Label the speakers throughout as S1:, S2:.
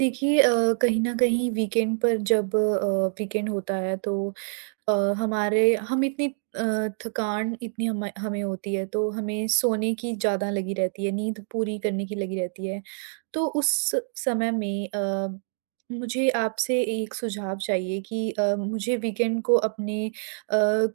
S1: देखिए कहीं न कहीं वीकेंड पर जब वीकेंड होता है तो अ, हमारे हम इतनी थकान इतनी हम हमें होती है तो हमें सोने की ज़्यादा लगी रहती है, नींद पूरी करने की लगी रहती है। तो उस समय में मुझे आपसे एक सुझाव चाहिए कि मुझे वीकेंड को अपने अ,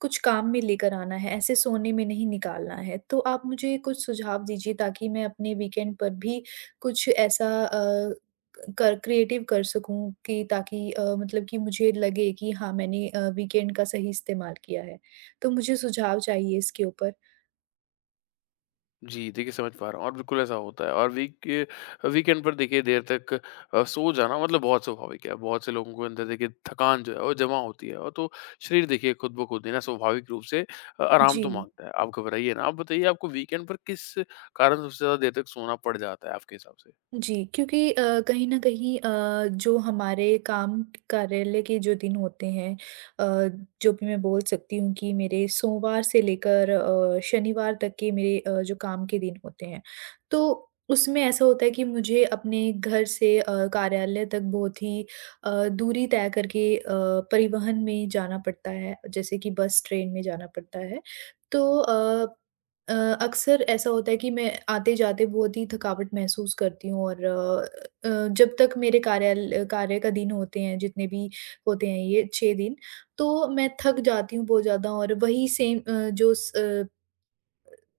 S1: कुछ काम में लेकर आना है, ऐसे सोने में नहीं निकालना है। तो आप मुझे कुछ सुझाव दीजिए ताकि मैं अपने वीकेंड पर भी कुछ ऐसा अ कर क्रिएटिव कर सकूँ कि ताकि मतलब कि मुझे लगे कि हाँ, मैंने वीकेंड का सही इस्तेमाल किया है। तो मुझे सुझाव चाहिए इसके ऊपर।
S2: जी, देखिए समझ पा रहा हूँ और बिल्कुल ऐसा होता है और वीकेंड पर देखिए देर तक सो जाना मतलब बहुत स्वाभाविक है। बहुत से लोगों के अंदर देखिए थकान जो है वो जमा होती है और तो शरीर देखिए खुद ब खुद ही ना स्वाभाविक रूप से आराम
S1: जी।
S2: तो माँगता है। आप घबराइए ना, आप बताइए आपको वीकेंड पर किस कारण सबसे ज़्यादा देर तक सोना पड़ जाता है आपके हिसाब से?
S1: जी, क्योंकि कहीं न कहीं जो हमारे काम कार्यालय के जो दिन होते हैं जो भी मैं बोल सकती हूँ कि मेरे सोमवार से लेकर शनिवार तक के मेरे जो काम के दिन होते हैं, तो उसमें ऐसा होता है कि मुझे अपने घर से कार्यालय तक बहुत ही दूरी तय करके परिवहन में जाना पड़ता है, जैसे कि बस, ट्रेन में जाना पड़ता है। तो अ, अक्सर ऐसा होता है कि मैं आते-जाते बहुत ही थकावट महसूस करती हूँ, और जब तक मेरे कार्य का दिन होते हैं, जितने भी होते हैं, ये 6 दिन, तो मैं थक जाती हूँ बहुत ज़्यादा। और वही सेम,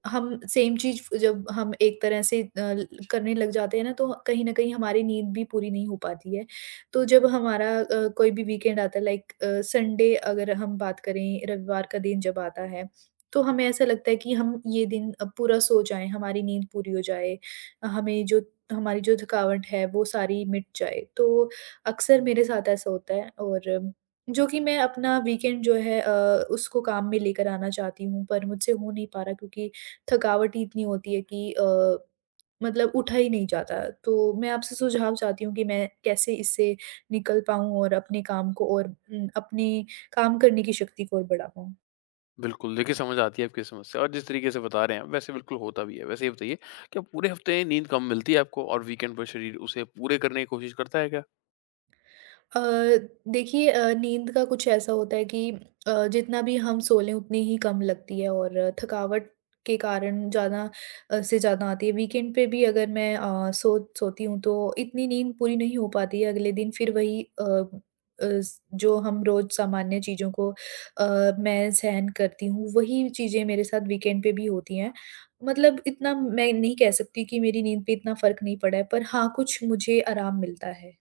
S1: हम सेम चीज़, फ जब हम एक तरह से अ, ल करने लग जाते हैं ना, तो कहीं न कहीं हमारी नींद भी पूरी नहीं हो पाती है। तो जब हमारा कोई भी वीकेंड आता है, लाइक संडे, अगर हम बात करें, रविवार का दिन जब आता है, तो हमें ऐसा लगता है कि हम ये दिन पूरा सो जाएँ, हमारी नींद पूरी हो जाए, हमें जो हमारी जो थकावट है, वो सारी मिट जाए। तो अक्सर मेरे साथ ऐसा होता है, और जो कि मैं अपना वीकेंड जो है उसको काम में लेकर आना चाहती हूँ, पर मुझसे हो नहीं पा रहा क्योंकि थकावट ही इतनी होती है कि मतलब उठा ही नहीं जाता। तो मैं आपसे सुझाव चाहती हूँ कि मैं कैसे इससे निकल पाऊँ और अपने काम को, और अपने काम करने की शक्ति को और बढ़ा पाऊँ?
S2: बिल्कुल, देखिए समझ आती है आपकी समस्या और जिस तरीके से बता रहे हैं वैसे बिल्कुल होता भी है। वैसे ये बताइए क्या पूरे हफ़्ते नींद कम मिलती है आपको और वीकेंड पर शरीर उसे पूरे करने की कोशिश करता है क्या?
S1: अ, देखिए, नींद का कुछ ऐसा होता है कि जितना भी हम सो लें उतनी ही कम लगती है, और थकावट के कारण ज़्यादा से ज़्यादा आती है। वीकेंड पे भी अगर मैं सोती हूँ तो इतनी नींद पूरी नहीं हो पाती है। अगले दिन फिर वही, अ अ, स जो हम रोज़ सामान्य चीज़ों को मैं सहन करती हूँ, वही चीज़ें मेरे साथ वीकेंड पे भी होती हैं। मतलब इतना मैं नहीं कह सकती कि मेरी नींद पे इतना फ़र्क नहीं पड़ा है, पर हाँ, कुछ मुझे आराम मिलता है।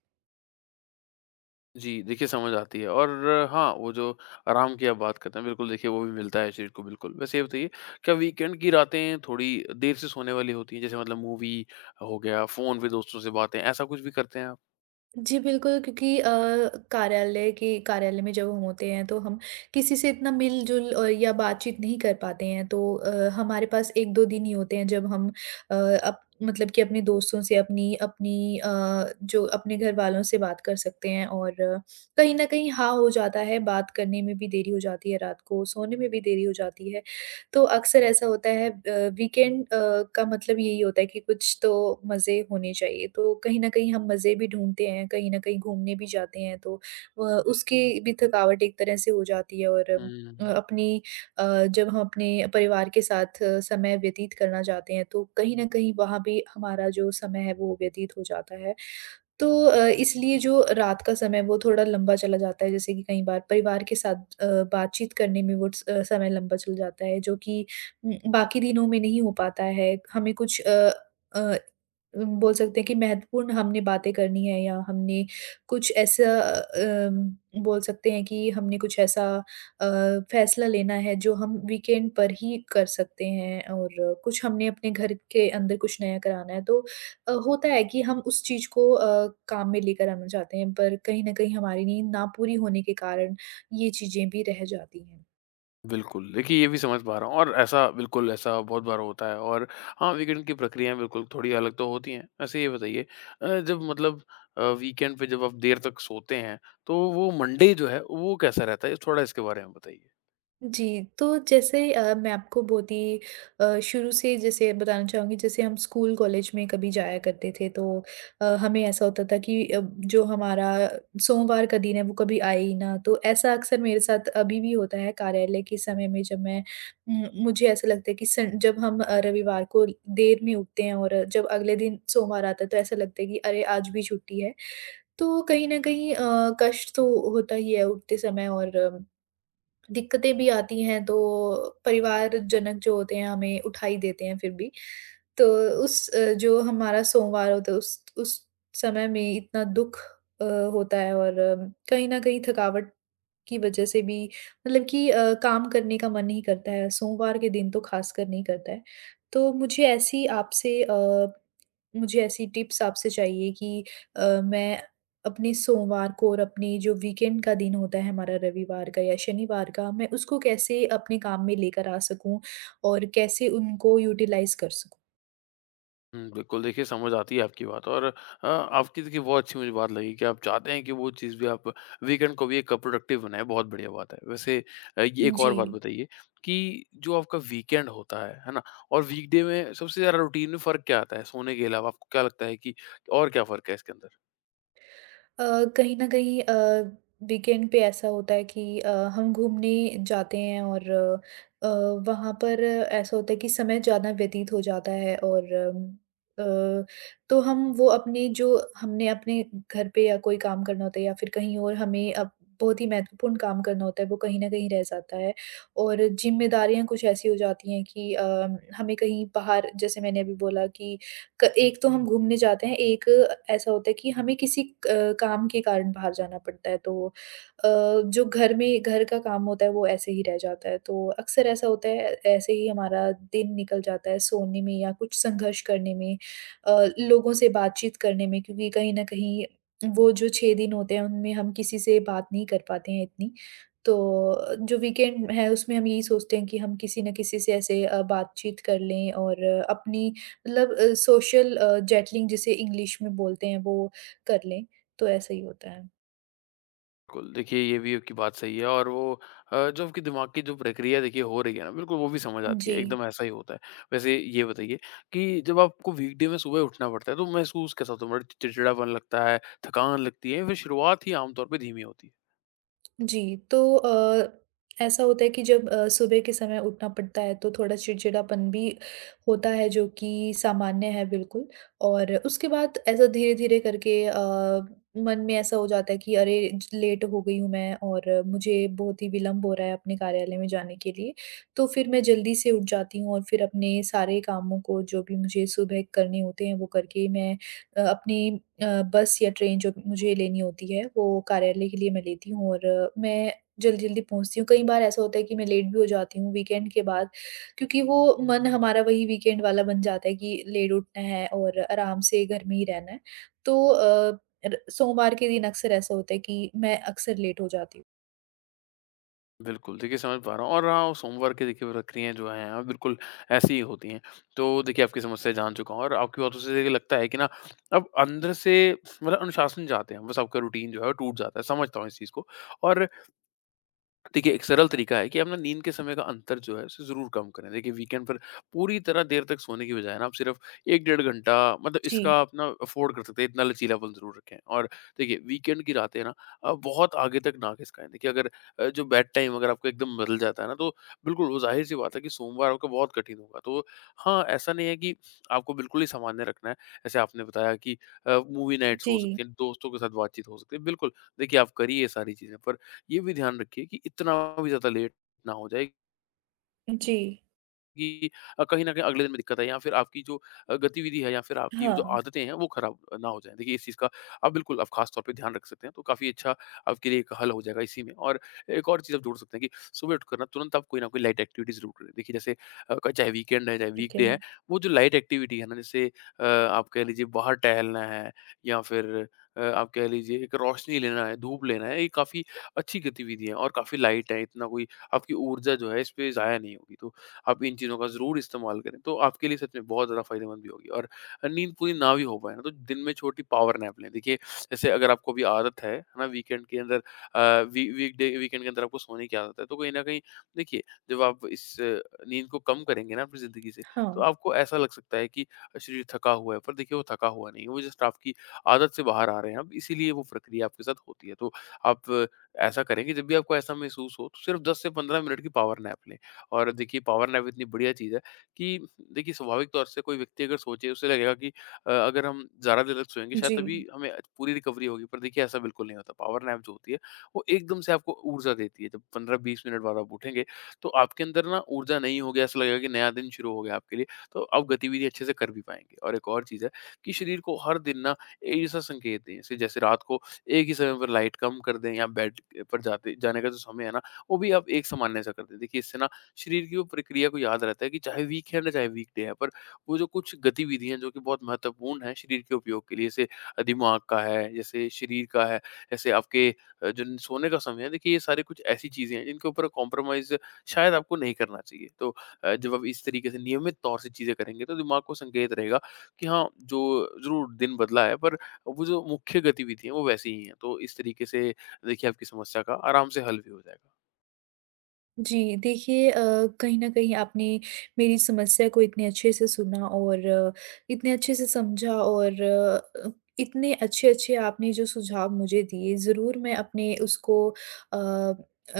S2: जी, देखिए समझ आती है और हाँ, वो जो आराम की आप बात करते हैं बिल्कुल देखिए वो भी मिलता है शरीर को बिल्कुल। वैसे ये बताइए क्या वीकेंड की रातें थोड़ी देर से सोने वाली होती हैं? जैसे मतलब मूवी हो गया, फ़ोन पे दोस्तों से बातें, ऐसा कुछ भी करते हैं आप?
S1: जी, बिल्कुल, क्योंकि कार्यालय में जब हम होते हैं तो हम किसी से इतना मिल-जुल या बातचीत नहीं कर पाते हैं, तो हमारे पास 1-2 दिन ही होते हैं जब हम अ, अप मतलब कि अपने दोस्तों से, अपनी अपनी जो अपने घरवालों से बात कर सकते हैं, और कहीं न कहीं हाँ हो जाता है, बात करने में भी देरी हो जाती है रात को, सोने में भी देरी हो जाती है। तो अक्सर ऐसा होता है, वीकेंड का मतलब यही होता है कि कुछ तो मज़े होने चाहिए, तो कहीं न कहीं हम मज़े भी ढूँढते हैं, कहीं न कहीं घूमने भी जाते हैं, तो उसकी भी थकावट एक तरह से हो जाती है, और
S2: हुँ,
S1: अपनी अ, जब हम अपने परिवार के साथ समय व्यतीत करना चाहते हैं, तो कहीं न कहीं वहाँ भी हमारा जो समय है वो व्यतीत हो जाता है। तो इसलिए जो रात का समय वो थोड़ा लंबा चला जाता है, जैसे कि कई बार परिवार के साथ अ, बातचीत करने में वो समय लंबा चल जाता है, जो कि बाकी दिनों में नहीं हो पाता है। हमें कुछ अ, बोल सकते हैं कि महत्वपूर्ण हमने बातें करनी है, या हमने कुछ ऐसा बोल सकते हैं कि हमने कुछ ऐसा अ, फैसला लेना है जो हम वीकेंड पर ही कर सकते हैं, और कुछ हमने अपने घर के अंदर कुछ नया कराना है, तो होता है कि हम उस चीज़ को काम में लेकर आना चाहते हैं, पर कहीं न कहीं हमारी नींद ना पूरी होने के कारण ये चीज़ें भी रह जाती हैं।
S2: बिल्कुल। देखिए ये भी समझ पा रहा हूँ और ऐसा बिल्कुल ऐसा बहुत बार होता है और हाँ, वीकेंड की प्रक्रियाएँ बिल्कुल थोड़ी अलग तो होती हैं। वैसे ये बताइए जब मतलब वीकेंड पे जब आप देर तक सोते हैं, तो वो मंडे जो है वो कैसा रहता है? थोड़ा इसके बारे में बताइए।
S1: जी, तो जैसे मैं आपको बहुत ही शुरू से जैसे बताना चाहूँगी, जैसे हम स्कूल कॉलेज में कभी जाया करते थे तो हमें ऐसा होता था कि जो हमारा सोमवार का दिन है वो कभी आए ही ना। तो ऐसा अक्सर मेरे साथ अभी भी होता है कार्यालय के समय में। मुझे ऐसा लगता है कि सन जब हम रविवार को देर में उठते हैं और जब अगले दिन सोमवार आता है तो ऐसा लगता है कि अरे, आज भी छुट्टी है। तो कहीं न कहीं कष्ट तो होता ही है उठते समय, और दिक्कतें भी आती हैं, तो परिवारजनक जो होते हैं हमें उठा ही देते हैं फिर भी। तो उस, जो हमारा सोमवार होता है, उस समय में इतना दुःख अ, होता है, और कहीं न कहीं थकावट की वज़ह से भी, मतलब कि काम करने का मन नहीं करता है, सोमवार के दिन तो ख़ासकर नहीं करता है। तो मुझे ऐसी आपसे अ मुझे ऐसी टिप्स आपसे चाहिए कि मैं अपने सोमवार को, और अपने जो वीकेंड का दिन होता है, हमारा रविवार का या शनिवार का, मैं उसको कैसे अपने काम में लेकर आ सकूँ और कैसे उनको यूटिलाइज़ कर सकूँ?
S2: हुँ, बिल्कुल देखिए समझ आती है आपकी बात और आपकी देखिए बहुत अच्छी मुझे बात लगी कि आप चाहते हैं कि वो चीज़ भी आप वीकेंड को भी एक प्रोडक्टिव बनाएँ, बहुत बढ़िया बात है। वैसे ये एक और
S1: जी।
S2: बात बताइए कि जो आपका वीकेंड होता है ना? और वीकडे में सबसे ज़्यादा रूटीन में फ़र्क क्या आता है सोने के अलावा? आपको क्या लगता है कि और क्या फ़र्क है इसके अंदर?
S1: अ, कहीं न कहीं वीकेंड पे ऐसा होता है कि हम घूमने जाते हैं, और अ, वहाँ पर ऐसा होता है कि समय ज़्यादा व्यतीत हो जाता है, और अ, तो हम वो अपने, जो हमने अपने घर पे या कोई काम करना होता है, या फिर कहीं और हमें अब बहुत ही महत्वपूर्ण काम करना होता है, वो कहीं न कहीं रह जाता है। और ज़िम्मेदारियाँ कुछ ऐसी हो जाती हैं कि हमें कहीं बाहर, जैसे मैंने अभी बोला कि क एक तो हम घूमने जाते हैं, एक ऐसा होता है कि हमें किसी क काम के कारण बाहर जाना पड़ता है। तो जो घर में, घर का काम होता है वो ऐसे ही रह जाता है। तो अक्सर ऐसा होता है, ऐसे ही हमारा दिन निकल जाता है सोने में, या कुछ संघर्ष करने में, लोगों से बातचीत करने में, क्योंकि कहीं न कहीं वो जो 6 दिन होते हैं उनमें हम किसी से बात नहीं कर पाते हैं इतनी। तो जो वीकेंड है उसमें हम यही सोचते हैं कि हम किसी न किसी से ऐसे बातचीत कर लें, और अपनी, मतलब सोशल जेटलिंग जिसे इंग्लिश में बोलते हैं वो कर लें, तो ऐसा ही होता है।
S2: बिल्कुल, देखिए ये भी आपकी बात सही है और वो जो आपके दिमाग की जो प्रक्रिया देखिए हो रही है ना बिल्कुल वो भी समझ आती है,
S1: जी।
S2: एकदम ऐसा ही होता है। वैसे ये बताइए कि जब आपको वीकडे में सुबह उठना पड़ता है तो महसूस कैसा होता है? मतलब चिड़चिड़ापन लगता है, थकान लगती है या फिर शुरुआत ही आम तौर पे धीमी होती है?
S1: जी, तो ऐसा होता है कि जब सुबह के समय उठना पड़ता है तो थोड़ा चिड़चिड़ापन भी होता है, जो कि सामान्य है बिल्कुल। और उसके बाद ऐसा धीरे-धीरे करके मन में ऐसा हो जाता है कि अरे, ज लेट हो गई हूँ मैं, और मुझे बहुत ही विलम्ब हो रहा है अपने कार्यालय में जाने के लिए। तो फिर मैं जल्दी से उठ जाती हूँ, और फिर अपने सारे कामों को जो भी मुझे सुबह करने होते हैं वो करके मैं अपनी बस या ट्रेन जो मुझे लेनी होती है, वो कार्यालय के लिए मैं लेती हूँ, और मैं जल्दी-जल्दी पहुँचती हूँ। कई बार ऐसा होता है कि मैं लेट भी हो जाती हूँ वीकेंड के बाद, क्योंकि वो मन हमारा वही वीकेंड वाला बन जाता है कि लेट उठना है और आराम से घर में ही रहना है। तो अ, र सोमवार के दिन अक्सर ऐसा होता है कि मैं अक्सर लेट हो जाती हूँ।
S2: बिल्कुल, देखिए समझ पा रहा हूँ और हाँ, सोमवार की देखिए प्रक्रियाएँ जो हैं हाँ, बिल्कुल ऐसी ही होती हैं। तो देखिए आपकी समस्या जान चुका हूँ और आपकी बातों से देखिए लगता है कि ना अब अंदर से मतलब अनुशासन चाहते हैं, बस आपका रूटीन जो है वो टूट जाता है, समझता हूँ इस चीज़ को। और देखिए, एक सरल तरीका है कि अपना नींद के समय का अंतर जो है, उसे ज़रूर कम करें। देखिए, वीकेंड पर पूरी तरह देर तक सोने की बजाय ना आप सिर्फ़ 1 डेढ़ घंटा मतलब
S1: जी,
S2: इसका अपना अफ़ोर्ड कर सकते हैं, इतना लचीलापन ज़रूर रखें। और देखिए, वीकेंड की रातें ना बहुत आगे तक ना खिसकाएँ। देखिए, अगर जो बेड टाइम अगर आपका एकदम बदल जाता है ना, तो बिल्कुल वो ज़ाहिर-सी बात है कि सोमवार आपका बहुत कठिन होगा। तो हाँ, ऐसा नहीं है कि आपको बिल्कुल ही सामान्य रखना है। जैसे आपने बताया कि मूवी नाइट्स हो
S1: जी,
S2: सकती हैं, दोस्तों के साथ बातचीत हो सकती है। बिल्कुल, देखिए, आप करिए ये सारी चीज़ें पर ये भी ध्यान रखिए कि इतना भी ज़्यादा लेट ना हो जाए
S1: जी।
S2: कि कहीं न कहीं अगले दिन में दिक्कत आए या फिर आपकी जो गतिविधि है या फिर आपकी वो जो
S1: हाँ,
S2: आदतें हैं वो ख़राब ना हो जाएँ। देखिए इस चीज़ का आप बिल्कुल आप ख़ास तौर पे ध्यान रख सकते हैं, तो काफ़ी अच्छा आपके लिए एक हल हो जाएगा इसी में। और एक और चीज़ आप जोड़ सकते हैं कि सुबह उठकर ना तुरंत आप कोई ना कोई लाइट एक्टिविटी ज़रूर करें। देखिए जैसे अ, क चाहे वीकेंड है, चाहे
S1: ठीक है।
S2: वीकडे है, वो जो लाइट एक्टिविटी है ना जैसे आप कह लीजिए बाहर टहलना है या फिर आप कह लीजिए एक रोशनी लेना है, धूप लेना है, ये काफ़ी अच्छी गतिविधि है और काफ़ी लाइट है, इतना कोई आपकी ऊर्जा जो है इस पे ज़ाया नहीं होगी। तो आप इन चीज़ों का ज़रूर इस्तेमाल करें, तो आपके लिए सच में बहुत ज़्यादा फ़ायदेमंद भी होगी और नींद पूरी ना भी हो पाए ना, तो दिन में छोटी पावर नैप लें। देखिए, जैसे अगर आपको अभी आदत है ना, वीकेंड के अंदर अ, वी वीकडे वीकेंड के अंदर आपको सोने की आदत है, तो कहीं न कहीं देखिए, जब आप इस नींद को कम करेंगे ना अपनी ज़िंदगी से, तो
S1: हाँ,
S2: आपको ऐसा लग सकता है कि शरीर थका हुआ है, पर देखिए वो थका हुआ नहीं है, वो जस्ट आपकी आदत से बाहर आ रहे हैं आप, इसीलिए वो प्रक्रिया आपके साथ होती है। तो आप ऐसा करें कि जब भी आपको ऐसा महसूस हो, तो सिर्फ़ 10 से 15 मिनट की पावर नैप लें। और देखिए पावर नैप इतनी बढ़िया चीज़ है कि देखिए स्वाभाविक तौर से कोई व्यक्ति अगर सोचे उसे लगेगा कि अगर हम ज़्यादा देर तक सोएंगे शायद
S1: जी।
S2: तभी हमें पूरी रिकवरी होगी पर देखिए ऐसा बिल्कुल नहीं होता। पावर नैप जो होती है वो एकदम से आपको ऊर्जा देती है। जब 15-20 मिनट बाद आप उठेंगे तो आपके अंदर ना ऊर्जा नहीं होगी ऐसा लगेगा कि नया दिन शुरू हो गया आपके लिए। तो आप गतिविधि अच्छे से कर भी पाएंगे। और एक और चीज़ है कि शरीर को हर दिन ना एक जैसा संकेत दें। जैसे जैसे रात को एक ही समय पर लाइट कम कर दें या बेड पर जाते जाने का जो समय है ना वो भी आप एक सामान्य सा कर दें। देखिए इससे ना शरीर की वो प्रक्रिया को याद रहता है कि चाहे वीक है ना चाहे वीक डे है, पर वो जो कुछ गतिविधियां जो कि बहुत महत्वपूर्ण है शरीर के उपयोग के लिए, जैसे दिमाग का है, जैसे शरीर का है, जैसे आपके जो सोने का समय है, देखिए ये सारे कुछ ऐसी चीजें हैं जिनके ऊपर कॉम्प्रोमाइज शायद आपको नहीं करना चाहिए। तो जब आप इस तरीके से नियमित तौर से चीजें करेंगे तो दिमाग को संकेत रहेगा कि हाँ, जो जरूर दिन बदला है पर वो जो मुख्य गतिविधि है वो वैसी ही है। तो इस तरीके से देखिए आपकी समस्या का आराम से हल भी हो जाएगा।
S1: जी, देखिए, कहीं न कहीं आपने मेरी समस्या को इतने अच्छे से सुना, और इतने अच्छे से समझा, और इतने अच्छे-अच्छे आपने जो सुझाव मुझे दिए, ज़रूर मैं अपने उसको,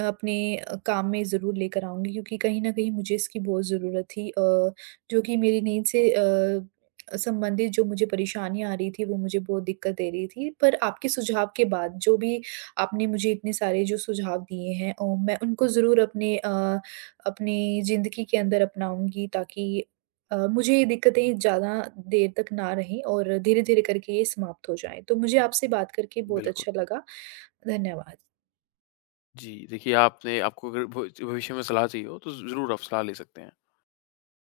S1: अपने काम में ज़रूर लेकर आऊँगी, क्योंकि कहीं न कहीं मुझे इसकी बहुत ज़रूरत थी, जो कि मेरी नींद से संबंधित जो मुझे परेशानियाँ आ रही थी, वो मुझे बहुत दिक्कत दे रही थी। पर आपके सुझाव के बाद जो भी आपने मुझे इतने सारे जो सुझाव दिए हैं, और मैं उनको ज़रूर अपनी ज़िंदगी के अंदर अपनाऊँगी, ताकि मुझे ये दिक्कतें ज़्यादा देर तक ना रहें, और धीरे-धीरे करके ये समाप्त हो जाएँ। तो मुझे आपसे बात करके बहुत
S2: बिल्कुल।
S1: अच्छा लगा। धन्यवाद।
S2: जी, देखिए आपने आपको अगर भ भविष्य में सलाह चाहिए हो तो ज़रूर आप सलाह ले सकते हैं।